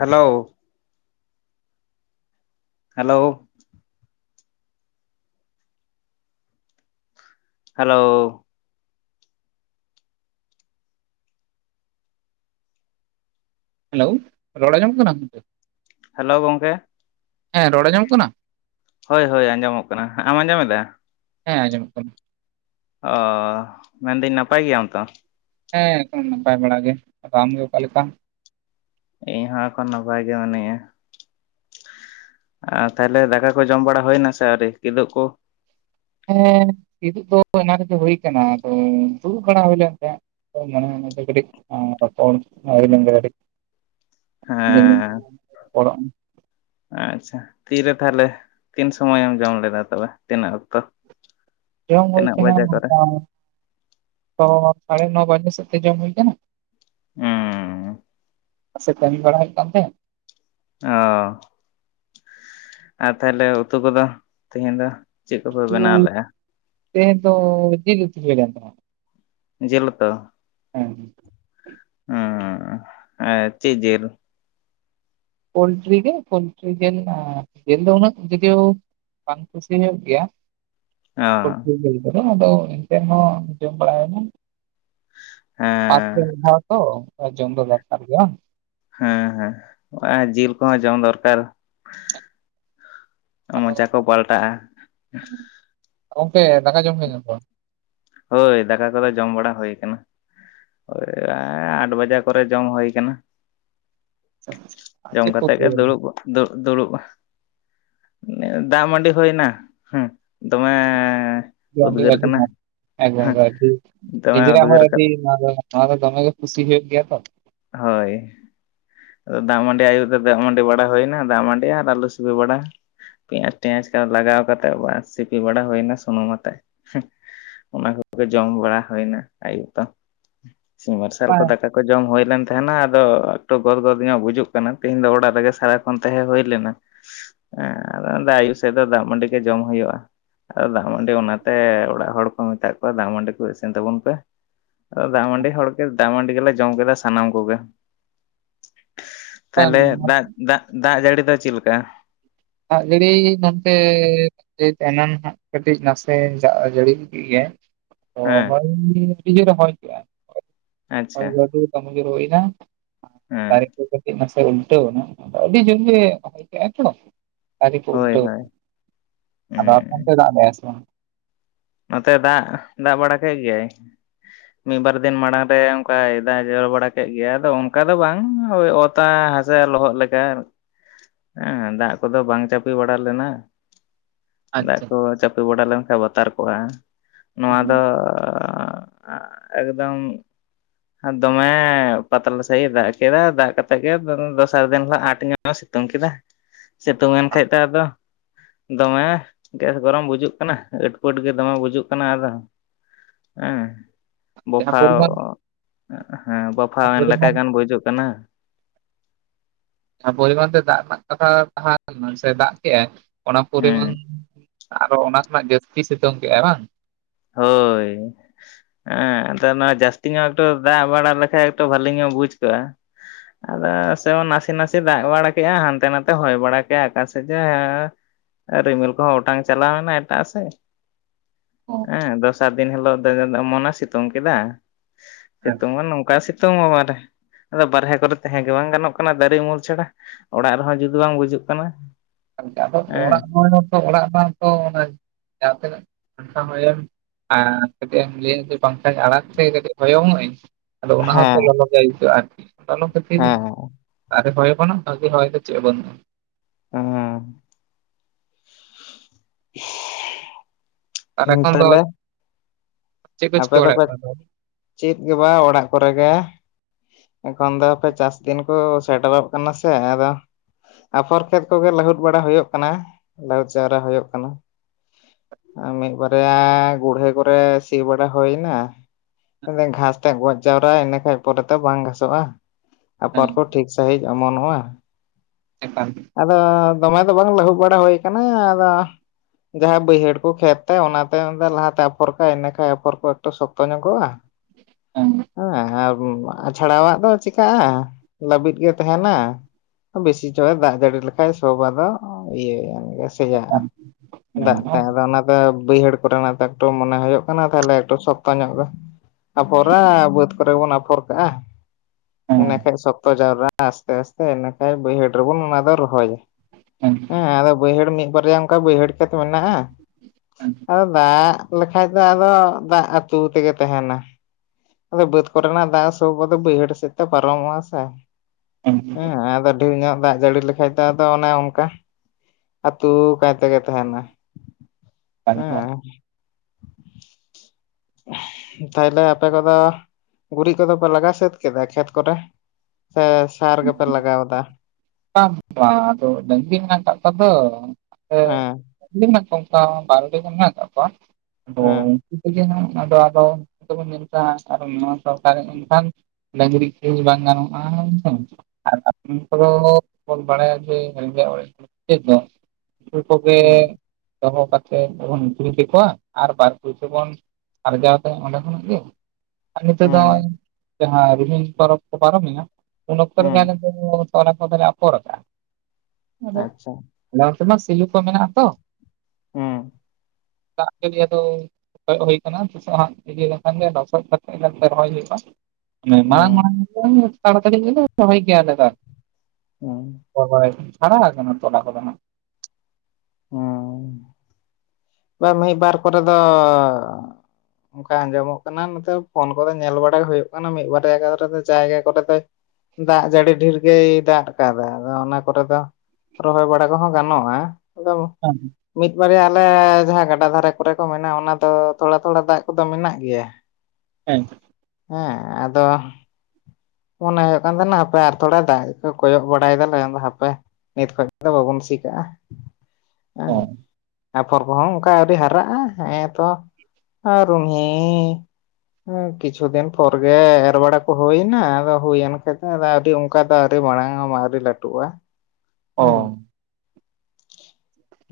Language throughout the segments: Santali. ᱦᱮᱞᱳ ᱦᱮᱞᱳ ᱦᱮᱞᱳ ᱦᱮᱞᱳ ᱨᱚᱲ ᱟᱸᱡᱚᱢ ᱠᱟᱱᱟ? ᱦᱮᱞᱳ ᱜᱚᱢᱠᱮ᱾ ᱦᱮᱸ ᱨᱚᱲ ᱟᱸᱡᱚᱢᱚᱜ ᱠᱟᱱᱟ? ᱦᱳᱭ ᱦᱳᱭ ᱟᱸᱡᱚᱢᱚᱜ ᱠᱟᱱᱟ, ᱟᱢ ᱟᱸᱡᱚᱢ ᱮᱫᱟ? ᱦᱮᱸ ᱟᱸᱡᱚᱢᱚᱜ ᱠᱟᱱᱟ᱾ ᱚᱻ ᱢᱮᱱᱫᱟᱹᱧ ᱱᱟᱯᱟᱭ ᱜᱮᱭᱟᱢ ᱛᱚ? ᱦᱮᱸ ᱮᱠᱷᱚᱱ ᱱᱟᱯᱟᱭ ᱵᱟᱲᱟ ᱜᱮ, ᱟᱫᱚ ᱟᱢ ᱜᱮ ᱚᱠᱟ ᱞᱮᱠᱟ? ᱤᱧ ᱦᱚᱸ ᱮᱠᱷᱚᱱ ᱱᱟᱯᱟᱭ ᱜᱮ ᱢᱮᱱᱟᱹᱧᱟ᱾ ᱟᱨ ᱛᱟᱦᱚᱞᱮ ᱫᱟᱠᱟ ᱠᱚ ᱡᱚᱢ ᱵᱟᱲᱟ ᱦᱩᱭ ᱮᱱᱟ ᱥᱮ ᱟᱹᱣᱨᱤ ᱠᱤᱫᱩᱵ ᱠᱚ? ᱦᱮᱸ ᱠᱤᱫᱩᱵ ᱫᱚ ᱮᱱᱟᱝ ᱨᱮᱜᱮ ᱦᱩᱭ ᱟᱠᱟᱱᱟ ᱾ ᱟᱫᱚ ᱫᱩᱲᱩᱵ ᱵᱟᱲᱟ ᱦᱩᱭ ᱞᱮᱱ ᱛᱟᱦᱮᱸᱫ᱾ ᱦᱮ ᱱᱚᱜᱼᱚᱭ ᱱᱚᱰᱮ ᱠᱟᱴᱤᱡ ᱨᱚᱯᱚᱲ ᱦᱩᱭ ᱞᱮᱱ ᱜᱮ ᱠᱟᱴᱤᱡ ᱾ [inaudible] ᱦᱮᱸ ᱾ [unintelligible] ᱟᱪᱪᱷᱟ, ᱛᱤᱨᱮ ᱛᱟᱦᱚᱞᱮ ᱛᱤᱱ ᱥᱩᱢᱚᱭᱮᱢ ᱡᱚᱢ ᱞᱮᱫᱟ ᱛᱚᱵᱮ ᱛᱤᱱᱟᱹᱜ ᱚᱠᱛᱚ? ᱡᱚᱢ ᱦᱩᱭ ᱛᱤᱱᱟᱹᱜ ᱟᱠᱟᱱᱟ ᱵᱟᱡᱮ ᱠᱚᱨᱮ [unintelligible] ᱛᱚ ᱥᱟᱲᱮ ᱱᱚ ᱵᱟᱡᱮ ᱥᱮᱫ ᱛᱮ ᱡᱚᱢ ᱦᱩᱭ ᱟᱠᱟᱱᱟ᱾ ᱦᱩᱸᱻ [unintelligible] ᱠᱟᱹᱢᱤ ᱵᱟᱲᱟ ᱦᱩᱭᱩᱜ ᱠᱟᱱ ᱛᱮ ᱾ ᱚᱻ ᱟᱨ ᱛᱟᱦᱚᱞᱮ ᱩᱛᱩ ᱠᱚᱫᱚ ᱛᱮᱦᱤᱧ ᱫᱚ ᱪᱮᱫ ᱠᱚᱯᱮ ᱵᱮᱱᱟᱣ ᱞᱮᱫᱼᱟ? ᱛᱮᱦᱮᱧ ᱫᱚ ᱡᱤᱞ ᱩᱛᱩ [unintelligible] ᱡᱤᱞ ᱩᱛᱩ ᱦᱮᱸ ᱾ [inaudible] ᱦᱚᱸ ᱟᱨ ᱪᱮᱫ ᱡᱤᱞ? ᱯᱳᱞᱴᱨᱤ ᱜᱮ ᱯᱳᱞᱴᱨᱤ ᱡᱮᱞ ᱟ ᱡᱮᱞ ᱫᱚ ᱩᱱᱟᱹᱜ ᱡᱳᱫᱤᱭᱳ ᱵᱟᱝ ᱠᱩᱥᱤ ᱦᱩᱭᱩᱜ ᱜᱮᱭᱟ ᱚ [inaudible] ᱯᱩᱞᱴᱤᱨᱤ ᱡᱤᱞ ᱠᱚᱫᱚ ᱟᱫᱚ ᱮᱱᱛᱮ ᱨᱮᱦᱚ ᱡᱚᱢ ᱵᱟᱲᱟ ᱦᱩᱭ ᱮᱱᱟ ᱾ [inaudible] ᱦᱮᱸ ᱾ [unintelligible] ᱛᱚ ᱡᱚᱢ ᱫᱚ ᱫᱚᱨᱠᱟᱨ ᱜᱮᱭᱟ ᱵᱟᱝ? ᱦᱮᱸ ᱦᱮᱸ ᱟᱨ ᱡᱤᱞ ᱠᱚᱦᱚᱸ ᱡᱚᱢ ᱫᱚᱨᱠᱟᱨ ᱾ [inaudible] ᱟᱫᱚ ᱢᱚᱪᱟ ᱠᱚ ᱯᱟᱞᱴᱟᱜᱼᱟ᱾ [inaudible] ᱜᱚᱢᱠᱮ ᱫᱟᱠᱟ ᱡᱚᱢ ᱦᱩᱭ ᱮᱱᱟ ᱥᱮ ᱵᱟᱝ? ᱦᱳᱭ ᱫᱟᱠᱟ ᱠᱚᱫᱚ ᱡᱚᱢ ᱵᱟᱲᱟ ᱦᱩᱭ ᱟᱠᱟᱱᱟ ᱾ ᱳᱭ ᱟᱴ ᱵᱟᱡᱮ ᱠᱚᱨᱮ ᱡᱚᱢ ᱦᱩᱭ ᱟᱠᱟᱱᱟ᱾ ᱟᱨ ᱡᱚᱢ ᱪᱮᱫ ᱠᱚ ᱠᱟᱛᱮ ᱩᱛᱩ ᱜᱮ ᱦᱩᱭ ᱞᱮᱱᱟ? ᱫᱩᱲᱩᱵ ᱫᱩ ᱫᱩᱲᱩᱵ ᱫᱟᱜ ᱢᱟᱹᱰᱤ ᱦᱩᱭ ᱮᱱᱟ ᱦᱮᱸ ᱫᱚᱢᱮᱻ [unintelligible] ᱫᱚᱢᱮ ᱱᱤᱡᱨᱟᱜ ᱦᱚᱸ ᱩᱫᱽᱜᱟᱹᱨ ᱠᱟᱱ ᱟᱹᱭᱰᱤ ᱱᱚᱸᱣᱟ ᱫᱚ ᱱᱚᱣᱟ ᱫᱚ ᱫᱚᱢᱮ ᱜᱮ ᱠᱩᱥᱤ ᱦᱩᱭᱩᱜ ᱜᱮᱭᱟ ᱛᱚ᱾ ᱦᱳᱭ ᱾ ᱟᱫᱚ ᱫᱟᱜ ᱢᱟᱹᱰᱤ ᱟᱹᱭᱩᱵ ᱫᱚ ᱫᱟᱜ ᱢᱟᱹᱰᱤ ᱵᱟᱲᱟ ᱦᱩᱭ ᱮᱱᱟ ᱫᱟᱜ ᱢᱟᱹᱰᱤ ᱟᱨ ᱟᱹᱞᱩ ᱥᱤᱯᱤ ᱵᱟᱲᱟ ᱯᱮᱸᱭᱟᱡ ᱴᱮᱭᱟᱡ ᱞᱟᱜᱟᱣ ᱠᱟᱛᱮᱜ ᱵᱟᱥ ᱥᱤᱯᱤ ᱵᱟᱲᱟ ᱦᱩᱭ ᱮᱱᱟ ᱥᱩᱱᱩᱢ ᱟᱛᱮᱜ ᱾ ᱚᱱᱟ ᱠᱚᱜᱮ ᱡᱚᱢ ᱵᱟᱲᱟ ᱦᱩᱭ ᱮᱱᱟ ᱟᱭᱩᱵ ᱫᱚ ᱾ ᱥᱤᱧ ᱢᱟᱨᱥᱟᱞ ᱠᱚ ᱵᱟᱝ ᱫᱟᱠᱟ ᱠᱚ ᱡᱚᱢ ᱦᱩᱭ ᱞᱮᱱ ᱛᱟᱦᱮᱱᱟ ᱟᱫᱚ ᱮᱠᱴᱩ ᱜᱚᱫ ᱜᱚᱫ ᱧᱚᱜ ᱵᱩᱡᱩᱜ ᱠᱟᱱᱟ, ᱛᱤᱦᱤᱧ ᱫᱚ ᱚᱲᱟᱜ ᱨᱮᱜᱮ ᱥᱟᱨᱟ ᱠᱷᱚᱱᱚᱱ ᱛᱟᱦᱮᱸ ᱦᱩᱭ ᱞᱮᱱᱟ ᱾ ᱦᱮᱸ ᱟᱫᱚ ᱟᱹᱭᱩᱵ ᱥᱮᱫ ᱫᱚ ᱫᱟᱜ ᱢᱟᱹᱰᱤ ᱜᱮ ᱡᱚᱢ ᱦᱩᱭᱩᱜᱼᱟ ᱾ ᱟᱫᱚ ᱫᱟᱜ ᱢᱟᱹᱰᱤ ᱚᱱᱟᱛᱮ ᱚᱲᱟᱜ ᱦᱚᱲ ᱠᱚ ᱢᱮᱛᱟᱜ ᱠᱚᱣᱟ ᱫᱟᱜ ᱢᱟᱹᱰᱤ ᱠᱚ ᱤᱥᱤᱱ ᱛᱟᱵᱚᱱ ᱯᱮ ᱾ ᱟᱫᱚ ᱫᱟᱜ ᱢᱟᱱᱰᱤ ᱦᱚᱲ ᱜᱮ ᱫᱟᱜ ᱢᱟᱹᱰᱤ ᱜᱮᱞᱮ ᱡᱚᱢ ᱠᱮᱫᱟ ᱥᱟᱱᱟᱢ ᱠᱚᱜᱮ ᱾ [inaudible] ᱵᱟᱝ ᱛᱟᱦᱞᱮ ᱫᱟᱜ ᱫᱟᱜ ᱫᱟᱜ ᱡᱟᱹᱲᱤ ᱫᱚ ᱪᱮᱫ ᱞᱮᱠᱟ? ᱫᱟᱜ ᱜᱤᱲᱤ ᱱᱚᱱᱛᱮᱻ ᱮᱱᱟᱝ ᱦᱟᱜ ᱠᱟᱴᱤᱡ ᱱᱟᱥᱮ ᱡᱟᱜ ᱡᱟᱹᱲᱤ ᱤᱫᱤᱭᱮᱫ ᱜᱮᱭᱟᱭ᱾ ᱦᱮᱸ [unintelligible] [unintelligible] ᱟᱪᱪᱷᱟ ᱠᱟᱢᱤᱡ ᱦᱮᱸ ᱱᱟᱥᱮ ᱩᱞᱴᱟᱹᱣᱱᱟ ᱟᱹᱰᱤ ᱡᱳᱨ ᱜᱮ ᱦᱚᱭ ᱠᱮᱜ-ᱟᱭ ᱛᱚ᱾ ᱫᱟᱨᱤ ᱠᱚ ᱦᱳᱭ ᱩᱞᱴᱟᱹᱣ ᱦᱳᱭ ᱟᱫᱚ ᱟᱯᱮ ᱚᱱᱛᱮ ᱦᱩᱸ ᱫᱟᱜ ᱫᱟᱭ ᱥᱮ ᱵᱟᱝ? ᱱᱚᱛᱮ ᱫᱟᱜ ᱫᱟᱜ ᱵᱟᱲᱟ ᱠᱮᱫ ᱜᱮᱭᱟᱭ᱾ ᱢᱤᱫ ᱵᱟᱨ ᱫᱤᱱ ᱢᱟᱲᱟᱝ ᱨᱮ ᱚᱱᱠᱟᱭ ᱫᱟᱜ ᱮ ᱡᱚᱲᱚ ᱵᱟᱲᱟ ᱠᱮᱫ ᱜᱮᱭᱟ ᱟᱫᱚ ᱚᱱᱠᱟ ᱫᱚ ᱵᱟᱝ ᱳᱭ ᱚᱛ ᱛᱟ ᱦᱟᱥᱟ ᱞᱚᱦᱚᱫ ᱞᱮᱠᱟ ᱦᱮᱸ ᱫᱟᱜ ᱠᱚᱫᱚ ᱵᱟᱝ ᱪᱟᱯᱮ ᱵᱟᱲᱟ ᱞᱮᱱᱟ᱾ ᱫᱟᱜ ᱟᱪᱪᱷᱟ ᱠᱚ ᱪᱟᱯᱮ ᱵᱟᱲᱟ ᱞᱮᱱᱠᱷᱟᱱ ᱵᱟᱛᱟᱨ ᱠᱚᱜᱼᱟ᱾ ᱱᱚᱣᱟ ᱦᱮᱸ ᱫᱚ ᱮᱠᱫᱚᱢ ᱟᱨ ᱫᱚᱢᱮ ᱯᱟᱛᱲᱟ ᱥᱟᱺᱦᱤᱡ ᱮ ᱫᱟᱜ ᱠᱮᱫᱟ ᱫᱟᱜ ᱠᱟᱛᱮᱜ ᱜᱮ ᱫᱚᱥᱟᱨ ᱫᱤᱱ ᱦᱤᱞᱳᱜ ᱟᱴ ᱧᱚᱜ ᱮ ᱥᱤᱛᱩᱝ ᱠᱮᱫᱟ᱾ ᱥᱤᱛᱩᱝ ᱮᱱ ᱠᱷᱟᱡ ᱛᱚ ᱟᱫᱚ ᱫᱚᱢᱮ ᱜᱮᱥ ᱜᱚᱨᱚᱢ ᱵᱩᱡᱩᱜ ᱠᱟᱱᱟ ᱟᱹᱴ ᱯᱟᱹᱴ ᱜᱮ ᱫᱚᱢᱮ ᱵᱩᱡᱩᱜ ᱠᱟᱱᱟ ᱟᱫᱚ᱾ ᱦᱮᱸ ᱡᱟᱦᱟᱸ ᱵᱳᱯᱷᱟᱣ ᱯᱚᱨᱤᱢᱟᱱ ᱦᱮᱸ ᱡᱟᱦᱟᱸ ᱵᱟᱯᱷᱟᱣᱮᱱ ᱞᱮᱠᱟ ᱯᱚᱨᱤᱢᱟᱱ ᱜᱟᱱ ᱵᱩᱡᱩᱜ ᱠᱟᱱᱟ᱾ ᱡᱟᱦᱟᱸ ᱯᱚᱨᱤᱢᱟᱱ ᱛᱮ ᱫᱟᱜ ᱨᱮᱱᱟᱜ ᱠᱟᱛᱷᱟ ᱛᱟᱦᱮᱸᱞᱮᱱᱟ ᱥᱮ ᱫᱟᱜ ᱠᱮᱫᱟᱭ ᱚᱱᱟ ᱦᱮᱸ ᱯᱚᱨᱤᱢᱟᱱ ᱟᱨᱚ ᱚᱱᱟ ᱠᱷᱚᱱᱟᱜ ᱡᱟᱹᱥᱛᱤ ᱥᱤᱛᱩᱝ ᱠᱮᱫ-ᱟᱭ ᱵᱟᱝ? ᱦᱳᱭ᱾ ᱦᱮᱸ ᱱᱚᱣᱟ ᱡᱟᱹᱥᱛᱤ ᱧᱚᱜ ᱮᱠᱴᱩ ᱫᱟᱜ ᱵᱟᱲᱟ ᱞᱮᱠᱷᱟᱡ ᱮᱠᱴᱩ ᱵᱷᱟᱞᱤ ᱧᱚᱜ ᱵᱩᱡ ᱠᱚᱜᱼᱟ᱾ ᱟᱫᱚ ᱥᱮ ᱱᱟᱥᱮ ᱱᱟᱥᱮ ᱫᱟᱜ ᱵᱟᱲᱟ ᱠᱮᱜᱼᱟ ᱦᱟᱱᱛᱮ ᱱᱟᱛᱮ ᱦᱚᱭ ᱵᱟᱲᱟ ᱠᱮᱜᱼᱟᱭ ᱚᱠᱟᱥᱮᱫ ᱨᱤᱢᱤᱞ ᱠᱚᱦᱚᱸ ᱚᱴᱟᱝ ᱪᱟᱞᱟᱣᱱᱟ ᱮᱴᱟᱜ ᱥᱮᱫ ᱦᱮᱸ ᱫᱚᱥᱟᱨ ᱫᱤᱱ ᱦᱤᱞᱳᱜ ᱫᱚ ᱚᱢᱚᱱᱮ ᱥᱤᱛᱩᱝ ᱠᱮᱫᱟ ᱦᱮᱸ ᱥᱤᱛᱩᱝ ᱢᱟ ᱱᱚᱝᱠᱟ ᱥᱤᱛ ᱛᱩᱝ ᱵᱟᱵ ᱨᱮ ᱟᱫᱚ ᱵᱟᱨᱦᱮ ᱠᱚᱨᱮ ᱛᱟᱦᱮᱸ ᱜᱮ ᱵᱟᱝ ᱜᱟᱱᱚᱜ ᱠᱟᱱᱟ ᱫᱟᱨᱮ ᱩᱢᱩᱞ ᱪᱷᱟᱲᱟ ᱚᱲᱟᱜ ᱨᱮᱦᱚᱸ ᱡᱩᱫᱤ ᱵᱟᱝ ᱵᱩᱡᱩᱜ ᱠᱟᱱᱟ᱾ ᱟᱫᱚ ᱦᱮᱸ ᱚᱲᱟᱜ ᱠᱚᱨᱮ ᱚᱲᱟᱜ ᱵᱟᱝ ᱛᱚ ᱡᱟᱦᱟᱸ ᱛᱤᱱᱟᱹᱜ [unintelligible] ᱠᱟᱹᱴᱤᱡ ᱮᱢ ᱞᱟᱹᱭᱟ ᱡᱮ ᱯᱟᱝᱠᱷᱟᱱ ᱟᱲᱟᱜ ᱛᱮ ᱠᱟᱹᱴᱤᱡ ᱦᱚᱭᱚᱝᱚᱜ ᱟᱹᱧ ᱟᱫᱚ ᱚᱱᱟ ᱦᱚᱸᱛᱚ ᱦᱮᱸ ᱞᱚᱞᱚ ᱜᱮ ᱟᱭᱠᱟᱹᱜ-ᱟ ᱟᱨᱠᱤ ᱞᱚᱞᱚ ᱠᱷᱟᱛᱤᱨ ᱟᱨᱮ ᱦᱚᱭ ᱟᱵᱚᱱᱟ ᱦᱚᱭ ᱨᱮ ᱪᱮᱫ ᱵᱟᱹᱱᱩᱜ ᱟ ᱾ ᱦᱩᱸ᱾ [inaudible] ᱟᱨ ᱦᱮᱸ ᱮᱠᱷᱚᱱ ᱫᱚ ᱛᱟᱦᱞᱮ ᱪᱮᱫ ᱠᱚ ᱟᱯᱮ ᱪᱤᱠᱟᱹ ᱵᱟᱲᱟᱭᱮᱫ ᱫᱚᱯᱮ ᱠᱟᱱᱟ ᱛᱟᱦᱚᱞᱮ? ᱪᱮᱫ ᱜᱮ ᱵᱟ ᱚᱲᱟᱜ ᱠᱚᱨᱮ ᱜᱮ᱾ ᱮᱠᱷᱚᱱ ᱫᱚ ᱦᱟᱯᱮ ᱪᱟᱥ ᱫᱤᱱ ᱠᱚ ᱥᱮᱴᱮᱨᱚᱜ ᱠᱟᱱᱟ ᱥᱮ ᱟᱫᱚ ᱟᱯᱷᱚᱨ ᱠᱷᱮᱛ ᱠᱚᱜᱮ ᱞᱟᱹᱦᱩᱫ ᱵᱟᱲᱟ ᱦᱩᱭᱩᱜ ᱠᱟᱱᱟ ᱞᱟᱹᱦᱩᱫ ᱡᱟᱣᱨᱟ ᱦᱩᱭᱩᱜ ᱠᱟᱱᱟ᱾ ᱢᱤᱫ ᱵᱟᱨᱭᱟ ᱜᱩᱲᱦᱟᱹ ᱠᱚᱨᱮ ᱥᱤ ᱵᱟᱲᱟ ᱦᱩᱭᱱᱟ, ᱢᱮ ᱜᱷᱟᱥᱛᱮ ᱜᱚᱡ ᱡᱟᱣᱨᱟ ᱤᱱᱟ ᱠᱷᱟᱡ ᱯᱚᱨᱮᱛᱮ ᱵᱟᱝ ᱜᱷᱟᱥᱚᱜᱼᱟ᱾ ᱦᱮᱸ ᱟᱯᱷᱚᱨ ᱠᱚ ᱴᱷᱤᱠ ᱥᱟᱹᱦᱤᱡ ᱚᱢᱚᱱᱚᱜᱼᱟ᱾ ᱮᱠᱟᱞ᱾ ᱟᱫᱚ ᱫᱚᱢᱮ ᱫᱚ ᱵᱟᱝ ᱞᱟᱹᱦᱩᱵ ᱵᱟᱲᱟ ᱦᱩᱭ ᱠᱟᱱᱟ ᱟᱫᱚ ᱡᱟᱦᱟᱸ ᱵᱟᱹᱭᱦᱟᱹᱲ ᱠᱚ ᱠᱷᱮᱛ ᱛᱮ ᱚᱱᱟᱛᱮ ᱞᱟᱦᱟᱛᱮ ᱟᱯᱷᱚᱨ ᱠᱟᱜ ᱤᱱᱟᱠᱷᱟᱡ ᱟᱯᱷᱚᱨ ᱠᱚ ᱮᱠᱴᱩ ᱥᱚᱠᱛᱚ ᱧᱚᱜᱚᱜᱼᱟ᱾ [unintelligible] ᱦᱮᱸ ᱟᱨ ᱪᱷᱟᱲᱟᱣᱟᱜ ᱫᱚ ᱪᱤᱠᱟᱹᱜᱼᱟ ᱞᱟᱹᱵᱤᱫ ᱜᱮ ᱛᱟᱦᱮᱱᱟ ᱵᱮᱥᱤ ᱡᱚᱨᱮ ᱫᱟᱜ ᱡᱟᱹᱲᱤ ᱞᱮᱠᱷᱟᱡ ᱥᱚᱵᱷ ᱟᱫᱚ ᱤᱭᱟᱹᱭᱮᱱᱜᱮ ᱥᱮᱭᱟᱜ-ᱟ ᱮᱠᱟᱞ ᱫᱟᱜ ᱟᱫᱚ ᱛᱮᱜ ᱫᱚ ᱚᱱᱟ ᱞᱮ ᱵᱟᱹᱭᱦᱟᱹᱲ ᱠᱚᱨᱮᱱᱟᱜ ᱴᱟᱠᱴᱚᱨ ᱢᱚᱱᱮ ᱦᱩᱭᱩᱜ ᱠᱟᱱᱟ ᱛᱟᱦᱚᱞᱮ ᱮᱠᱴᱩ ᱥᱚᱯᱛᱟ ᱧᱚᱜ ᱫᱚ ᱛᱟᱯᱚᱨᱮ ᱵᱟᱹᱫᱽ ᱠᱚᱨᱮ ᱵᱚᱱ ᱟᱯᱷᱚᱨ ᱠᱟᱜᱼᱟ᱾ ᱚᱱᱟ ᱠᱷᱟᱡ ᱥᱚᱠᱛᱚ ᱡᱟᱣᱨᱟᱜ-ᱟ ᱟᱥᱛᱮ ᱟᱥᱛᱮ ᱤᱱᱟᱹ ᱠᱷᱟᱡ ᱵᱟᱹᱭᱦᱟᱹᱲ ᱨᱮᱵᱚᱱ ᱚᱱᱟ ᱫᱚ ᱨᱚᱦᱚᱭᱟ᱾ ᱰᱟᱹᱝᱨᱤ ᱢᱮᱱᱟᱜ ᱦᱮᱸ ᱟᱫᱚ ᱵᱟᱹᱭᱦᱟᱹᱲ ᱢᱤᱫ ᱵᱟᱨᱭᱟ ᱚᱝᱠᱟ ᱵᱟᱹᱭᱦᱟᱹᱲ ᱠᱷᱮᱛ ᱢᱮᱱᱟᱜ-ᱟ, ᱟᱨ ᱫᱟᱜ ᱞᱮᱠᱷᱟᱡ ᱫᱚ ᱟᱫᱚ ᱫᱟᱜ ᱟᱹᱛᱩ ᱛᱮᱜᱮ ᱛᱟᱦᱮᱸᱱᱟ᱾ ᱟᱫᱚ ᱵᱟᱹᱫᱽ ᱠᱚᱨᱮᱱᱟᱜ ᱫᱟᱜ ᱥᱚᱵ ᱠᱚᱫᱚ ᱵᱟᱹᱭᱦᱟᱹᱲ ᱥᱮᱫ ᱛᱮ ᱯᱟᱨᱚᱢᱚᱜᱼᱟ ᱥᱮ᱾ ᱦᱮᱸ ᱟᱫᱚ ᱰᱷᱮᱨ ᱧᱚᱜ ᱫᱟᱜ ᱡᱟᱹᱲᱤ ᱞᱮᱠᱟᱡ ᱫᱚ ᱟᱫᱚ ᱚᱱᱮ ᱚᱝᱠᱟ ᱟᱹᱛᱩ ᱠᱟ ᱛᱮᱜᱮ ᱛᱟᱦᱮᱸᱱᱟ ᱦᱮᱸ᱾ ᱛᱟᱦᱞᱮ ᱟᱯᱮ ᱠᱚᱫᱚ ᱜᱩᱨᱤᱡ ᱠᱚᱫᱚ ᱯᱮ ᱞᱟᱜᱟ ᱥᱟᱹᱛ ᱠᱮᱫᱟ ᱠᱷᱮᱛ ᱠᱚᱨᱮ? ᱥᱮ ᱥᱟᱨ ᱜᱮᱯᱮ ᱞᱟᱜᱟᱣᱫᱟ? ᱵᱟᱝ ᱵᱟᱝ ᱟᱫᱚ ᱰᱟᱝᱨᱤ ᱢᱮᱱᱟᱜ ᱠᱟᱜ ᱠᱚᱣᱟ ᱛᱚ ᱟᱫᱚ ᱦᱮᱸ ᱵᱟᱝᱨᱤ ᱢᱮᱱᱟᱜ ᱠᱚ ᱟᱝᱠᱟ ᱰᱟᱝᱨᱤ ᱠᱚ ᱢᱮᱱᱟᱜ ᱠᱟᱜ ᱠᱚᱣᱟ᱾ ᱟᱫᱚ ᱦᱮᱸ ᱩᱱᱠᱩ ᱜᱮ ᱱᱟᱦᱟᱜ ᱟᱫᱚ ᱟᱵᱚ [unintelligible] ᱟᱨᱚ ᱱᱚᱣᱟ ᱥᱚᱨᱠᱟᱨᱮ ᱦᱮᱡ ᱮᱱᱠᱷᱟᱱ ᱰᱟᱝᱨᱤ ᱟᱠᱷᱨᱤᱧ ᱵᱟᱝ ᱜᱟᱱᱚᱜᱼᱟ ᱦᱮᱸᱥᱮ ᱟᱨ [unintelligible] ᱵᱚᱱ ᱵᱟᱲᱟᱭᱟ ᱡᱮ ᱨᱮᱸᱡᱮᱡ ᱚᱲᱮᱡ ᱛᱮᱫ ᱫᱚ ᱩᱱᱠᱩ ᱜᱮ ᱦᱩᱸ ᱫᱚᱦᱚ ᱠᱟᱛᱮᱫ ᱵᱚᱱ ᱠᱮᱫᱠᱚᱣᱟ ᱟᱨ ᱵᱟᱨ ᱯᱩᱭᱥᱟ ᱵᱚᱱ ᱟᱨᱡᱟᱣ ᱛᱟᱦᱮᱸᱜ ᱚᱸᱰᱮ ᱠᱷᱚᱱᱟᱜ ᱜᱮ᱾ ᱟᱨ ᱱᱤᱛᱚᱜ ᱫᱚ ᱦᱩᱸ ᱡᱟᱦᱟᱸ ᱨᱤᱦᱤᱢ ᱯᱚᱨᱚᱵᱽ ᱠᱚ ᱯᱟᱨᱚᱢᱮᱱᱟ ᱩᱱ ᱚᱠᱛᱚ ᱨᱮ ᱦᱩᱸ ᱟᱞᱮ ᱫᱚ ᱛᱚᱞᱟ ᱠᱚᱫᱚᱞᱮ ᱟᱯᱚᱨ ᱠᱟᱜᱼᱟ᱾ ᱟᱫᱚ ᱟᱪᱪᱷᱟ ᱵᱟᱲᱛᱤ ᱢᱟ ᱥᱤᱞᱩ ᱠᱚ ᱢᱮᱱᱟᱜᱼᱟ ᱛᱚ? ᱦᱩᱸ᱾ ᱫᱟᱜ ᱛᱮᱜᱮ ᱟᱫᱚ ᱛᱚᱜ ᱦᱩᱭ ᱠᱟᱱᱟ ᱛᱤᱥᱳᱜ ᱦᱟᱸᱜ ᱤᱭᱟᱹ ᱞᱮᱠᱷᱟᱱ ᱜᱮ ᱞᱚᱥᱚᱫ ᱠᱟᱛᱮ ᱨᱚᱦᱚᱭ ᱦᱩᱭᱩᱜᱼᱟ᱾ ᱢᱟᱬᱟᱝ ᱦᱩᱸ ᱢᱟᱬᱟᱝ ᱜᱮ ᱛᱟᱲᱟ ᱛᱟᱲᱤ ᱜᱮᱞᱮ ᱨᱚᱦᱚᱭ ᱜᱮᱭᱟ ᱟᱞᱮ ᱫᱚ᱾ ᱦᱩᱸ᱾ ᱛᱚ ᱵᱟᱭ ᱦᱟᱨᱟ ᱠᱟᱱᱟ ᱛᱚᱞᱟ ᱠᱚᱫᱚ ᱱᱟᱜ᱾ ᱦᱩᱸ᱾ ᱵᱟ ᱢᱤᱫ ᱵᱟᱨ ᱠᱚᱨᱮ ᱫᱚ ᱚᱝᱠᱟ ᱟᱸᱡᱚᱢᱚᱜ ᱠᱟᱱᱟ ᱱᱚᱛᱮ ᱯᱷᱳᱱ ᱠᱚᱨᱮ ᱧᱮᱞ ᱵᱟᱲᱟᱭ ᱦᱩᱭᱩᱜ ᱠᱟᱱᱟ ᱢᱤᱫ ᱵᱟᱨᱮᱭᱟ ᱡᱟᱭᱜᱟ ᱠᱚᱨᱮ ᱫᱚ ᱫᱟᱜ ᱡᱟᱹᱲᱤ ᱰᱷᱮᱨ ᱜᱮᱭ ᱫᱟᱜ ᱠᱟᱫᱟ, ᱟᱫᱚ ᱚᱱᱟ ᱠᱚᱨᱮ ᱫᱚ ᱨᱚᱦᱚᱭ ᱵᱟᱲᱟ ᱠᱚᱦᱚᱸ ᱜᱟᱱᱚᱜᱼᱟ, ᱮᱠᱫᱚᱢ [inaudible] ᱢᱤᱫ ᱵᱟᱨᱮᱭᱟ ᱟᱞᱮ ᱡᱟᱦᱟᱸ ᱜᱟᱰᱟ ᱫᱷᱟᱨᱮ ᱠᱚᱨᱮ ᱠᱚ ᱢᱮᱱᱟᱜᱼᱟ ᱚᱱᱟ ᱫᱚ ᱛᱷᱚᱲᱟ ᱛᱷᱚᱲᱟ ᱫᱟᱜ ᱠᱚᱫᱚ ᱢᱮᱱᱟᱜ ᱜᱮᱭᱟ᱾ ᱦᱮᱸ᱾ ᱦᱮᱸ ᱟᱫᱚ ᱢᱚᱱᱮ ᱦᱩᱭᱩᱜ ᱠᱟᱱ ᱛᱟᱦᱮᱸᱱᱟ ᱦᱟᱯᱮ ᱟᱨ ᱛᱷᱚᱲᱟ ᱫᱟᱜ ᱠᱚᱭᱚᱜ ᱵᱟᱲᱟᱭ ᱫᱟᱞᱮ ᱦᱟᱯᱮ ᱱᱤᱛ ᱠᱷᱚᱡ ᱫᱚ ᱵᱟᱵᱚᱱ ᱥᱤ ᱠᱟᱜᱼᱟ᱾ ᱚ ᱦᱮᱸ, ᱟᱯᱷᱚᱨ ᱠᱚ ᱦᱚᱸ ᱚᱝᱠᱟ ᱟᱣᱨᱤ ᱦᱟᱨᱟᱜᱼᱟ ᱦᱮᱸ ᱮ ᱛᱚ ᱨᱩᱦᱱᱤ ᱦᱮᱸ ᱠᱤᱪᱷᱩ ᱫᱤᱱ ᱯᱚᱨ ᱜᱮ ᱮᱨ ᱵᱟᱲᱟ ᱠᱚ ᱦᱩᱭᱱᱟ, ᱦᱩᱭᱮᱱ ᱠᱷᱟᱡ ᱫᱚ ᱟᱹᱰᱤ ᱚᱱᱠᱟ ᱫᱚ ᱟᱣᱨᱤ ᱢᱟᱲᱟᱝ ᱟᱹᱣᱨᱤ ᱞᱟᱹᱴᱩᱜᱼᱟ ᱚ ᱦᱮᱸ᱾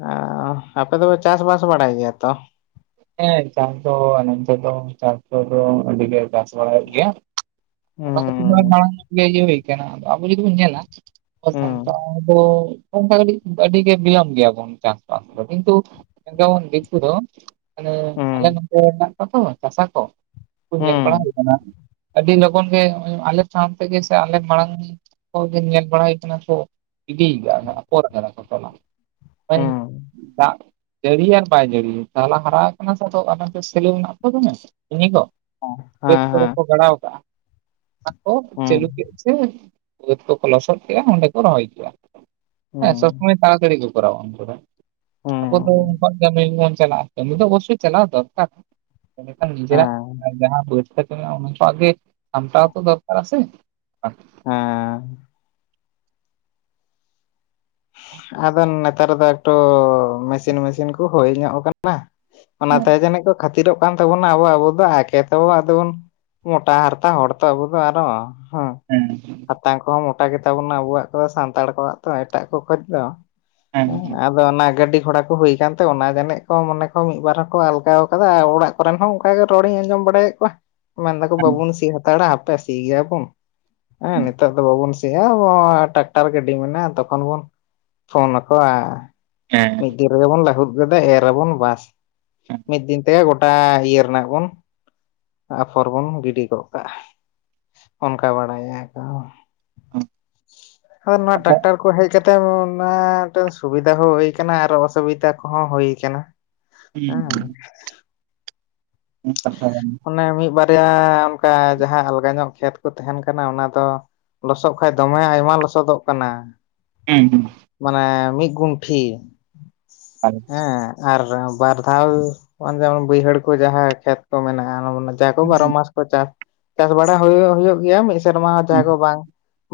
ᱮᱸ ᱟᱯᱮ ᱫᱚᱯᱮ ᱪᱟᱥ ᱵᱟᱥ ᱵᱟᱲᱟᱭ ᱜᱮᱭᱟ ᱛᱚ? ᱦᱮᱸ ᱪᱟᱥ ᱫᱚ ᱱᱚᱱᱛᱮ ᱫᱚ ᱪᱟᱥ ᱠᱚᱫᱚ ᱟᱹᱰᱤ ᱜᱮ ᱡᱟᱥ ᱵᱟᱲᱟᱭᱮᱜ ᱜᱮᱭᱟ, ᱚᱱᱟ ᱠᱷᱟᱛᱤᱨ ᱦᱩᱸ ᱢᱟᱲᱟᱝ ᱤᱭᱟᱹ ᱦᱩᱭ ᱠᱟᱱᱟ ᱟᱫᱚ ᱟᱵᱚ ᱡᱩᱫᱤ ᱵᱚᱱ ᱧᱮᱞᱟ ᱟᱵᱚ ᱦᱩᱸ ᱥᱟᱱᱛᱟᱲ ᱫᱚ ᱚᱱᱠᱟ ᱠᱟᱴᱤᱡ ᱟᱹᱰᱤ ᱜᱮ ᱵᱤᱭᱚᱢ ᱜᱮᱭᱟᱵᱚᱱ ᱪᱟᱥᱵᱟᱥ ᱫᱚ ᱠᱤᱱᱛᱩ ᱡᱮᱢᱚᱱ ᱫᱤᱠᱩ ᱫᱚ ᱢᱟᱱᱮ ᱟᱞᱮ ᱦᱩᱸ ᱱᱚᱛᱮ ᱦᱚᱲ ᱢᱮᱱᱟᱜ ᱠᱚᱣᱟᱛᱚ ᱪᱟᱥᱟ ᱠᱚ, ᱩᱱᱠᱩ ᱧᱮᱞ ᱵᱟᱲᱟ ᱦᱩᱭ ᱦᱩᱸ ᱟᱠᱟᱱᱟ᱾ ᱟᱹᱰᱤ ᱞᱚᱜᱚᱱ ᱜᱮ ᱟᱞᱮ ᱥᱟᱶ ᱛᱮᱜᱮ ᱥᱮ ᱟᱞᱮ ᱢᱟᱲᱟᱝ ᱠᱚᱞ ᱜᱮ ᱧᱮᱞ ᱵᱟᱲᱟᱭ ᱠᱟᱱᱟ ᱠᱚ ᱤᱫᱤᱭ ᱜᱮᱭᱟ ᱠᱚ ᱟᱯᱚᱨ ᱠᱟᱱᱟᱠᱚ ᱛᱚᱞᱟ᱾ ᱦᱚᱭ ᱦᱩᱸ ᱫᱟᱜ ᱡᱟᱲᱤᱭᱮᱱ ᱵᱟᱭ ᱡᱟᱲᱤᱭᱮᱱ ᱛᱟᱞᱟ᱾ ᱦᱟᱨᱟ ᱠᱟᱱᱟ ᱠᱚ ᱱᱚᱛᱮ ᱥᱮᱞᱤᱝ ᱱᱟᱜᱛᱚ ᱫᱚᱢᱮ ᱩᱱᱤ ᱫᱚᱼ ᱵᱟᱹᱛ ᱦᱮᱸ ᱠᱚᱨᱮ ᱦᱮᱸ ᱠᱚ ᱜᱟᱲᱟᱣ ᱠᱟᱜᱼᱟ ᱟᱨ ᱠᱚ ᱦᱩᱸ ᱪᱟᱹᱞᱩ ᱠᱮᱜ ᱪ ᱵᱟᱹᱛ ᱠᱚᱠᱚ ᱞᱚᱥᱚᱫ ᱠᱮᱜᱼᱟ ᱚᱸᱰᱮ ᱠᱚ ᱨᱚᱦᱚᱭ ᱠᱮᱜᱼᱟ ᱦᱮᱸ ᱥᱚᱵ ᱦᱩᱸ ᱥᱚᱢᱚᱭ ᱛᱟᱲᱟᱛᱟᱹᱲᱤ ᱠᱚ ᱠᱚᱨᱟᱣ ᱠᱮᱫ-ᱟ ᱟᱵᱚ ᱫᱚ ᱦᱩᱸ ᱩᱱᱠᱩᱣᱟᱜ ᱠᱦᱮᱛ ᱨᱮᱜᱮ ᱵᱚᱱ ᱪᱟᱞᱟᱜᱼᱟ ᱠᱟᱢᱤ ᱫᱚ ᱚᱵᱚᱥᱳᱭ ᱪᱟᱞᱟᱣ ᱫᱚᱨᱠᱟᱨᱼᱼ ᱮᱰᱮᱠᱦᱟᱱ ᱱᱤᱡᱮᱨᱟᱜ ᱦᱮᱸ ᱡᱟᱦᱟᱸ ᱵᱳᱛ ᱥᱮ ᱪᱮᱜᱟ ᱚᱱᱠᱟ ᱜᱮ ᱥᱟᱢᱴᱞᱣ ᱛᱚ ᱫᱚᱨᱠᱟᱨᱟ ᱥᱮ [inaudible] ᱦᱸᱮ ᱟᱫᱚ ᱱᱮᱛᱟᱨ ᱫᱚ ᱮᱠᱴᱩ ᱢᱮᱥᱤᱱ ᱢᱮᱥᱤᱱ ᱠᱚ ᱦᱳᱭ ᱧᱚᱜ ᱠᱟᱱᱟ᱾ ᱱᱟ ᱦᱮᱸ ᱚᱱᱟᱛᱮ ᱡᱟᱱᱤᱜ ᱠᱚ ᱠᱷᱟᱹᱛᱤᱨᱚᱜ ᱠᱟᱱ ᱛᱟᱵᱚᱱᱟ ᱟᱵᱚ ᱟᱵᱚ ᱫᱚ ᱮᱠᱮ ᱛᱚ ᱟᱫᱚ ᱵᱚᱱᱼᱼ ᱢᱳᱴᱟ ᱦᱟᱨᱛᱟ ᱦᱚᱲ ᱛᱚ ᱟᱵᱚ ᱫᱚ ᱟᱨ ᱦᱚᱸ ᱦᱸᱩ ᱦᱮᱸ [inaudible] ᱴᱟᱝ ᱠᱚᱦᱚᱸ ᱢᱚᱴᱟ ᱜᱮᱛᱟ ᱵᱚᱱᱟ ᱟᱵᱚᱣᱟᱜ ᱫᱚ ᱥᱟᱱᱛᱟᱲ ᱠᱚᱣᱟᱜ ᱛᱚ ᱮᱴᱟᱜ ᱠᱚ ᱠᱷᱚᱡ ᱫᱚ ᱦᱮᱸ ᱟᱫᱚ ᱚᱱᱟ ᱜᱟᱹᱰᱤ ᱜᱷᱚᱲᱟ ᱠᱚ ᱦᱩᱭ ᱟᱠᱟᱱᱛᱮ ᱚᱱᱟ ᱜᱟᱱᱤᱡ ᱠᱚ ᱢᱚᱱᱮ ᱠᱚ ᱢᱤᱫ ᱵᱟᱨ ᱦᱚᱸᱠᱚ ᱟᱞᱜᱟᱟᱣ ᱟᱠᱟᱫᱟ ᱚᱲᱟᱜᱼᱼ ᱠᱚᱴᱦᱮᱱ ᱦᱚᱸ ᱚᱱᱠᱟ ᱜᱮ ᱨᱚᱲᱤᱧ ᱟᱸᱡᱚᱢ ᱵᱟᱲᱟᱭᱮᱫ ᱠᱚᱣᱟ᱾ ᱢᱮᱱ ᱫᱟᱠᱚ ᱦᱮᱸ ᱵᱟᱵᱩᱱ ᱥᱤ ᱦᱟᱛᱟᱲᱟ ᱦᱟᱯᱮ ᱥᱤ ᱜᱮᱭᱟᱵᱚᱱ ᱦᱮᱸ ᱱᱮᱛᱟᱨ ᱫᱚ ᱵᱟᱵᱩᱱ ᱥᱤᱼᱼ ᱥᱮ ᱟᱵᱚ ᱴᱨᱟᱠᱴᱟᱨ ᱜᱟᱹᱰᱤ ᱢᱮᱱᱟᱜᱼᱟ ᱛᱚᱠᱷᱚᱱ ᱵᱚᱱᱼ ᱯᱷᱳᱱ ᱟᱠᱚ-ᱟ᱾ ᱮᱸ ᱢᱤᱫ ᱫᱤᱱ ᱨᱮᱜᱮ ᱵᱚᱱ ᱞᱟᱦᱩᱫ ᱜᱚᱫᱟ ᱮᱨᱟᱵᱚᱱ ᱵᱟᱥ? ᱦᱮᱸ ᱢᱤᱫ ᱫᱤᱱ ᱛᱮᱜᱚ ᱜᱚᱴᱟ ᱤᱭᱟᱹ ᱨᱮᱱᱟᱜ ᱵᱚᱱ? ᱟᱯᱷᱚᱨ ᱵᱚᱱ ᱜᱤᱰᱤ ᱜᱚᱜ ᱠᱟᱜᱼᱟ ᱚᱱᱠᱟ ᱵᱟᱲᱟᱭᱟ ᱛᱚ᱾ ᱟᱨ ᱱᱚᱣᱟ ᱟᱫᱚ ᱴᱟᱠᱴᱟᱨ ᱠᱚ ᱦᱮᱜ ᱠᱟᱛᱮᱜ ᱚᱱᱟ ᱫᱚ ᱥᱩᱵᱤᱫᱟ ᱦᱚᱸ ᱦᱩᱭ ᱟᱠᱟᱱᱟ᱾ ᱦᱮᱜ ᱠᱟᱱᱟ ᱟᱨ ᱚᱥᱩᱵᱤᱫᱟ ᱠᱚᱦᱚᱸ ᱦᱳᱭ ᱠᱟᱱᱟ ᱦᱩᱸ ᱦᱮᱸ ᱦᱩᱸ ᱠᱟᱛᱷᱟ ᱚᱱᱮ ᱢᱤᱜ ᱵᱟᱨᱭᱟ ᱚᱱᱠᱟ ᱡᱟᱦᱟᱸ ᱟᱞᱜᱟ ᱧᱚᱜ ᱠᱷᱮᱛ ᱠᱚ ᱛᱟᱦᱮᱱ ᱠᱟᱱᱟ ᱚᱱᱟ ᱫᱚ᱾ ᱞᱚᱥᱚᱜ ᱠᱦᱟᱭᱜ ᱫᱚᱢᱮ ᱟᱭᱢᱟ ᱞᱚᱥᱚᱫᱚᱜ ᱠᱟᱱᱟ᱾ ᱦᱮᱸ ᱢᱟᱱᱮ ᱢᱤᱫ ᱜᱩᱱᱴᱷᱤ ᱦᱩᱸ [unintelligible] ᱦᱮᱸ ᱟᱨ ᱵᱟᱨ ᱫᱷᱟᱣ ᱠᱦᱟᱱ ᱜᱮ ᱵᱟᱹᱭᱦᱟᱹᱲ ᱠᱚ ᱡᱟᱦᱟᱸ ᱠᱷᱮᱛ ᱠᱚ ᱢᱮᱱᱟᱜᱼᱟ ᱚᱱᱟ ᱦᱚᱸ ᱵᱚᱱ ᱥᱮ ᱛᱚ ᱦᱩᱸ ᱵᱟᱨᱚ ᱢᱟᱥ? ᱪᱟᱥ ᱪᱟᱥ ᱵᱟᱲᱟ ᱦᱩᱭᱩᱜ ᱦᱩᱭᱩᱜ ᱜᱮᱭᱟ ᱢᱤᱫ ᱥᱮᱨᱢᱟ ᱦᱩᱸ ᱡᱟᱦᱟᱸ ᱠᱚ ᱵᱟᱝ?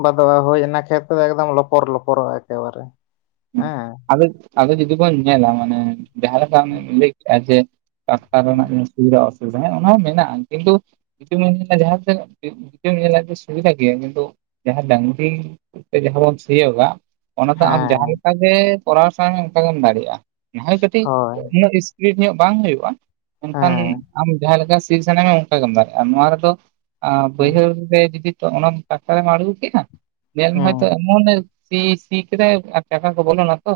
ᱵᱟᱫᱣᱟ ᱦᱳᱭ ᱚᱱᱟ ᱠᱷᱮᱛ ᱫᱚ ᱮᱠᱫᱚᱢ ᱞᱚᱯᱚᱨ ᱞᱚᱯᱚᱨᱚᱜ-ᱟ ᱮᱠᱮᱵᱟᱨᱮ? ᱦ ᱦᱮᱸ ᱟᱫᱚ ᱟᱫᱚ ᱡᱩᱫᱤ ᱵᱚᱱ ᱧᱮᱞᱟ ᱢᱟᱱᱮ ᱡᱟᱦᱟ ᱞᱮᱠᱟᱢ ᱞᱮᱭ ᱠᱮᱜᱮᱜᱼᱟ ᱡᱮ ᱰᱟᱠᱛᱟᱨ ᱨᱮᱱᱟᱜ ᱥᱩᱵᱤᱫᱟ ᱚᱥᱩᱵᱤᱫᱦᱟ ᱦᱮᱸ ᱚᱱᱟ ᱦᱚᱸ ᱢᱮᱱᱟᱜᱼᱟ ᱠᱤᱱᱛᱩᱼᱼ ᱱᱤᱛᱳᱜ ᱮᱢ ᱧᱮᱞᱟ ᱡᱟᱦᱟᱥᱮᱛ ᱧᱮᱞᱟᱢ ᱡᱮ ᱥᱩᱵᱤᱫᱟ ᱜᱮᱭᱟ ᱠᱤᱱᱛᱩ ᱡᱟᱦᱟᱸ ᱰᱟᱝᱨᱤᱼᱼ [inaudible] ᱡᱟᱦᱟᱸ ᱵᱚᱱ ᱥᱤᱭᱳᱜᱟ ᱚᱱᱟ ᱛᱚ ᱟᱢ ᱡᱟᱦᱟᱸ ᱦᱮᱸ ᱞᱮᱠᱟ ᱜᱮ ᱠᱚᱨᱟᱣ ᱢᱮ ᱚᱱᱠᱟ ᱜᱮᱢ ᱫᱟᱲᱮᱮᱜ-ᱟ ᱱᱟᱦᱚᱭ ᱠᱟᱹᱴᱤᱡ ᱦᱳᱭ ᱩᱱᱟᱹᱜ ᱤᱥ ᱴᱦᱤᱠ ᱧᱚᱜ ᱵᱟᱝ ᱦᱩᱭᱩᱜᱼᱟ ᱮᱱᱠᱷᱟᱱ ᱦᱮᱸ ᱟᱢ ᱡᱟᱦᱟ ᱞᱮᱠᱟ ᱥᱤᱴ ᱥᱟᱱᱟ ᱢᱮ ᱚᱝ ᱚᱝᱠᱟ ᱜᱮᱢ ᱫᱟᱲᱮᱜᱟ ᱱᱚᱣᱟ ᱨᱮᱫᱚ ᱦᱮᱸ ᱵᱟᱹᱭᱦᱟᱹᱲ ᱨᱮ ᱡᱩᱫᱤ ᱚᱱᱟ ᱴᱟᱠᱴᱟᱨ ᱮᱢ ᱟᱬᱜᱩ ᱠᱮᱫᱼᱟ᱾ ᱧᱮᱞ ᱢᱮ ᱦᱚᱭ ᱛᱚ ᱦᱩᱸ ᱮᱢᱚᱱᱮ ᱥᱤ ᱥᱤ ᱠᱮᱫᱟᱭ ᱟᱨ ᱪᱟᱠᱟ ᱠᱚ ᱵᱚᱞᱚᱱᱟ ᱛᱚ᱾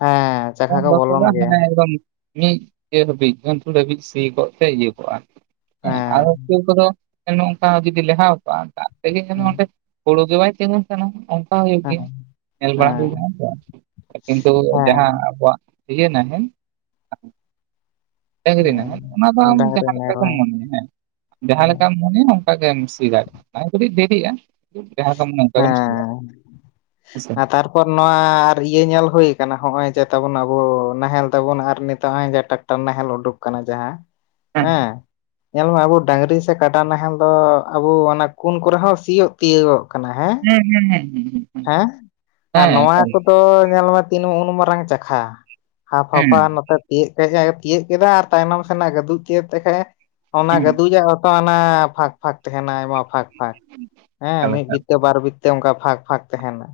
ᱦᱮᱸ ᱪᱟᱠᱷᱟ ᱯᱚᱝ ᱠᱚ ᱵᱚᱞᱚᱱ ᱫᱚᱥᱚᱜᱟ ᱜᱮᱭᱟ ᱦᱟᱱᱮ ᱮᱫᱚᱢ ᱢᱤᱫ ᱜᱮ ᱦᱟᱹᱵᱤᱡ ᱩᱱᱠᱩ ᱦᱟᱹᱵᱤᱡ ᱥᱤ ᱠᱚᱜ ᱛᱮ ᱤᱭᱟᱹ ᱠᱚᱜᱼᱟ ᱦᱮᱸ ᱟᱨ ᱦᱚᱸ ᱠᱮᱳ ᱠᱚᱫᱚ᱾ ᱱᱚᱝᱠᱟ ᱡᱩᱫᱤ ᱞᱮᱦᱟᱣ ᱠᱚᱜ-ᱟ ᱫᱟᱜ ᱛᱮᱜᱮ ᱡᱮᱱᱚ ᱦᱮᱸ ᱚᱸᱰᱮ ᱦᱳᱲᱳ ᱜᱮ ᱵᱟᱭ ᱛᱮᱜᱳᱱ᱾ ᱦᱳᱭ ᱠᱟᱱᱟ ᱚᱱᱠᱟ ᱦᱚᱸ ᱦᱳᱭᱳᱜ ᱦᱮᱸ ᱜᱮᱭᱟ ᱧᱮᱞ ᱵᱟᱲᱟ ᱦᱮᱸ ᱦᱩᱭ ᱠᱟᱱᱟ ᱥᱮ ᱠᱤᱱᱛᱩ ᱦᱮᱸ ᱡᱟᱦᱟᱸ ᱟᱠᱚᱣᱟᱜ ᱤᱭᱮ ᱱᱟᱦᱮᱞ ᱰᱟᱹᱟᱝᱨᱤ ᱱᱟᱦᱮᱞ, ᱚᱱᱟ ᱫᱚ ᱦᱮᱸ ᱟᱢ ᱰᱟᱝᱨᱤ ᱡᱟᱦᱟᱸ ᱞᱮᱠᱟ ᱜᱮᱢ ᱢᱮᱨᱚᱢ ᱢᱚᱱᱮᱭᱟ ᱦᱮᱸ ᱡᱟᱦᱟᱸ ᱦᱮᱸ ᱞᱮᱠᱟᱢ ᱢᱚᱱᱮᱭᱟ ᱚ ᱠᱟᱜᱮᱢ ᱥᱤ ᱫᱟᱲᱮ-ᱟ, ᱠᱟᱹᱴᱤᱡ ᱫᱮᱨᱤ ᱟ ᱡᱟᱦᱟᱸ ᱫᱚᱢ ᱱᱚᱝᱠᱟ ᱜᱮᱢ ᱥᱤᱭᱟ, ᱦᱮᱸ ᱥᱮ? ᱯᱚᱨ ᱱᱚᱣᱟ ᱟᱨ ᱤᱭᱟᱹ ᱧᱮᱞ ᱦᱳᱭ ᱠᱟᱱᱟ ᱦᱚᱜᱼᱚᱭ ᱡᱮ ᱛᱟᱵᱚᱱ ᱟᱵᱚ ᱱᱟᱦᱮᱞ ᱛᱟᱵᱚᱱ ᱟᱨ ᱱᱤᱛᱚᱜ ᱦᱚᱸᱜᱼᱚᱭ ᱡᱟ ᱴᱟᱠ ᱴᱟ ᱱᱟᱦᱮᱞ ᱩᱰᱩᱠ ᱟᱠᱟᱱᱟ ᱡᱟᱦᱟᱸ, ᱦᱮᱸ? ᱧᱮᱞ ᱢᱮ ᱟᱵᱚ ᱰᱟᱝᱨᱤ ᱥᱮ ᱠᱟᱰᱟ ᱱᱟᱦᱮᱞ ᱫᱚ ᱟᱵᱚ ᱚᱱᱟ ᱠᱩᱱ ᱠᱚᱨᱮ ᱦᱚᱸ ᱥᱤᱭᱳᱜ ᱛᱤᱭᱳᱜᱚᱜ ᱠᱟᱱᱟ ᱦᱮᱸ᱾ ᱦᱩᱸ ᱦᱩᱸ ᱦᱩᱸ ᱦᱩᱸ ᱦᱩᱸ᱾ ᱦᱮᱸ? ᱟᱨ ᱱᱚᱣᱟ ᱠᱚᱫᱚ ᱧᱮᱞ ᱢᱮ ᱛᱤᱱ ᱩᱱ ᱢᱟᱨᱟᱝ ᱪᱟᱠᱷᱟ᱾ ᱦᱟᱯ ᱦᱮᱸ ᱦᱟᱯᱷᱟ ᱱᱚᱛᱮ ᱛᱤᱭᱟᱹᱜ ᱛᱮᱜᱮ ᱛᱤᱭᱟᱹᱜ ᱠᱮᱫᱟ ᱟᱨ ᱛᱟᱭᱱᱚᱢ ᱥᱮᱱᱟᱜ ᱜᱟᱹᱫᱩᱡ ᱛᱤᱭᱳᱜ ᱛᱮ ᱠᱷᱟᱡ ᱚᱱᱟ ᱜᱟᱹᱫᱩᱟᱜ ᱦᱚᱸᱛᱚ ᱚᱱᱟ ᱯᱷᱟᱠ ᱯᱷᱟᱸᱠ ᱛᱟᱦᱮᱱᱟ ᱟᱭᱢᱟ ᱯᱷᱟᱸᱠ ᱯᱷᱟᱸᱠ, ᱦᱮᱸ ᱮᱠᱟᱞ ᱢᱤᱫ ᱮᱠᱟᱞ ᱵᱤᱛᱟᱹ ᱵᱟᱨ ᱵᱤᱛᱟᱹ ᱚᱱᱠᱟ ᱯᱷᱟᱸᱠ ᱯᱷᱟᱸᱠ ᱛᱟᱦᱮᱱᱟ᱾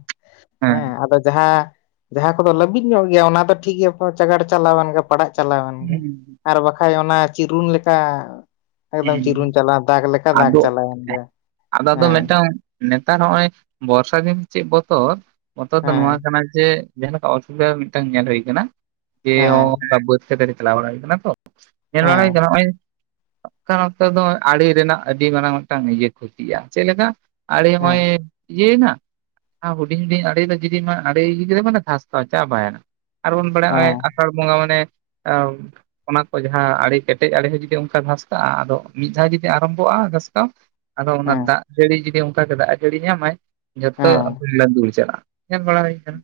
ᱦᱮᱸ ᱟᱫᱚ ᱡᱟᱦᱟᱸ, ᱡᱟᱦᱟᱸ ᱠᱚᱫᱚ ᱞᱟᱹᱵᱤᱫ ᱧᱚᱜ ᱜᱮᱭᱟ ᱚᱱᱟ ᱫᱚ ᱴᱷᱤᱠ ᱜᱮᱭᱟ ᱪᱟᱜᱟᱲ ᱪᱟᱞᱟᱣᱮᱱ ᱜᱮ ᱯᱟᱲᱟᱜ ᱪᱟᱞᱟᱣᱮᱱ ᱜᱮ, ᱟᱨ ᱵᱟᱠᱷᱟᱡ ᱚᱱᱟ ᱪᱤᱨᱩᱱ ᱞᱮᱠᱟ ᱮᱠᱫᱚᱢ ᱪᱤᱨᱩᱱ ᱦᱩᱸ ᱪᱟᱞᱟᱣ, ᱫᱟᱜᱽ ᱞᱮᱠᱟ ᱫᱟᱜᱽ ᱟᱫᱚ ᱪᱟᱞᱟᱣᱮᱱ ᱜᱮ, ᱟᱫᱚ ᱟᱫᱚ ᱦᱮᱸ᱾ ᱢᱤᱫᱴᱟᱝ ᱱᱮᱛᱟᱨ ᱦᱚᱸᱜᱼᱚᱭ ᱵᱚᱨᱥᱚ ᱫᱤᱱ ᱫᱚ ᱪᱮᱫ ᱵᱚᱛᱚᱨ ᱵᱚᱛᱚᱨ ᱫᱚ ᱱᱚᱣᱟ ᱦᱮᱸ ᱠᱟᱱᱟ ᱡᱮ ᱡᱟᱦᱟᱸ ᱞᱮᱠᱟ ᱚᱥᱩᱵᱤᱫᱷᱟ ᱢᱤᱫᱴᱟᱝ ᱧᱮᱞ ᱦᱩᱭ ᱠᱟᱱᱟ, ᱡᱮ ᱦᱮᱸ ᱚᱱᱠᱟ ᱵᱟᱹᱫᱽ ᱠᱷᱮᱛ ᱨᱮ ᱪᱟᱞᱟᱣ ᱵᱟᱲᱟ ᱦᱩᱭ ᱠᱟᱱᱟ ᱛᱚ ᱧᱮᱞ ᱵᱟᱲᱟ ᱦᱩᱭ ᱦᱮᱸ ᱠᱟᱱᱟ ᱦᱚᱸᱜ-ᱚᱭ ᱚᱱᱠᱟ ᱚᱠᱛᱚ ᱫᱚ ᱟᱲᱮ ᱨᱮᱱᱟᱜ ᱟᱹᱰᱤ ᱢᱟᱨᱟᱝ ᱢᱤᱫᱴᱟᱝ ᱤᱭᱟᱹ ᱠᱷᱚᱛᱤᱜᱼᱟ, ᱪᱮᱫᱮ ᱞᱮᱠᱟ? ᱟᱲᱮ ᱦᱚᱸᱜᱼᱚᱭ ᱦᱮᱸ ᱤᱭᱟᱹᱭᱮᱱᱟ ᱟᱨ ᱦᱩᱰᱤᱧ ᱦᱩᱰᱤᱧ ᱟᱲᱮ ᱨᱮ ᱡᱩᱫᱤ ᱱᱚᱣᱟ ᱟᱲᱮ ᱤᱭᱟᱹ ᱠᱮᱫᱟ ᱢᱟᱱᱮ ᱫᱷᱟᱥᱛᱟᱣᱟ ᱪᱟᱵᱟᱭᱮᱱᱟ᱾ ᱟᱨᱵᱚᱱ ᱵᱟᱲᱟᱭᱟ ᱦᱚᱸᱜ-ᱚᱭ ᱦᱮᱸ ᱟᱥᱟᱲ ᱵᱚᱸᱜᱟ ᱢᱟᱱᱮ ᱮ ᱚᱱᱟ ᱠᱚ ᱡᱟᱦᱟᱸ ᱟᱲᱮ ᱠᱮᱴᱮᱡ ᱟᱲᱮ ᱦᱚᱸ ᱡᱩᱫᱤ ᱚᱱᱠᱟ ᱜᱷᱟᱥ ᱠᱟᱜ-ᱟ ᱟᱫᱚ ᱢᱤᱫ ᱫᱷᱟᱣ ᱡᱩᱫᱤ ᱟᱨᱟᱢᱵᱷᱚᱜᱼᱟ ᱜᱷᱟᱥᱠᱟᱣ ᱟᱫᱚ ᱦᱮᱸ ᱚᱱᱟ ᱦᱮᱸ ᱫᱟᱜ ᱡᱟᱹᱲᱤ ᱡᱩᱫᱤ ᱚᱱᱠᱟ ᱜᱮ ᱫᱟᱜ ᱡᱟᱹᱲᱤ ᱧᱟᱢᱟᱭ ᱡᱷᱚᱛᱚ ᱟᱫᱚ ᱞᱟᱸᱫᱩᱲ ᱪᱟᱞᱟᱜᱼᱟ, ᱧᱮᱞ ᱵᱟᱲᱟ ᱦᱩᱭ ᱠᱟᱱᱟ᱾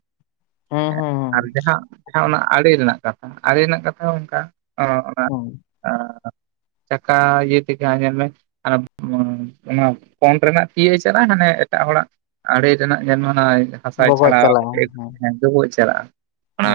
ᱦᱮᱸ ᱮ ᱦᱮᱸ ᱟᱨ ᱦᱮᱸ ᱡᱟᱦᱟᱸ ᱡᱟᱦᱟᱸ ᱚᱱᱟ ᱟᱲᱮ ᱨᱮᱱᱟᱜ ᱠᱟᱛᱷᱟ ᱟᱲᱮ ᱨᱮᱱᱟᱜ ᱠᱟᱛᱷᱟ ᱦᱚᱸ ᱚᱱᱠᱟ᱾ ᱚ ᱚᱱᱟ ᱦᱮᱸ ᱮᱸ ᱪᱟᱠᱟ ᱤᱭᱟᱹ ᱛᱮᱜᱮ ᱦᱟᱸᱜ ᱧᱮᱞᱢᱮ ᱟᱨ ᱚᱱᱟ ᱮᱸ ᱯᱚᱱ ᱨᱮᱱᱟᱜ ᱛᱤᱭᱟᱹᱜ ᱪᱟᱞᱟᱜ ᱦᱟᱱᱮ ᱮᱴᱟᱜ ᱦᱚᱲᱟᱜ ᱟᱲᱮ ᱨᱮᱱᱟᱜ ᱧᱮᱞ ᱢᱮ ᱦᱟᱱᱟ ᱦᱟᱥᱟᱭ ᱵᱚᱜᱚᱡ ᱪᱷᱟᱲᱟᱣ ᱪᱟᱞᱟᱣᱮᱱ ᱠᱟᱛᱮ ᱦᱮᱸ ᱜᱩᱵᱩᱡ ᱪᱟᱞᱟᱜᱼᱟ᱾ ᱚᱱᱟ ᱦᱮᱸ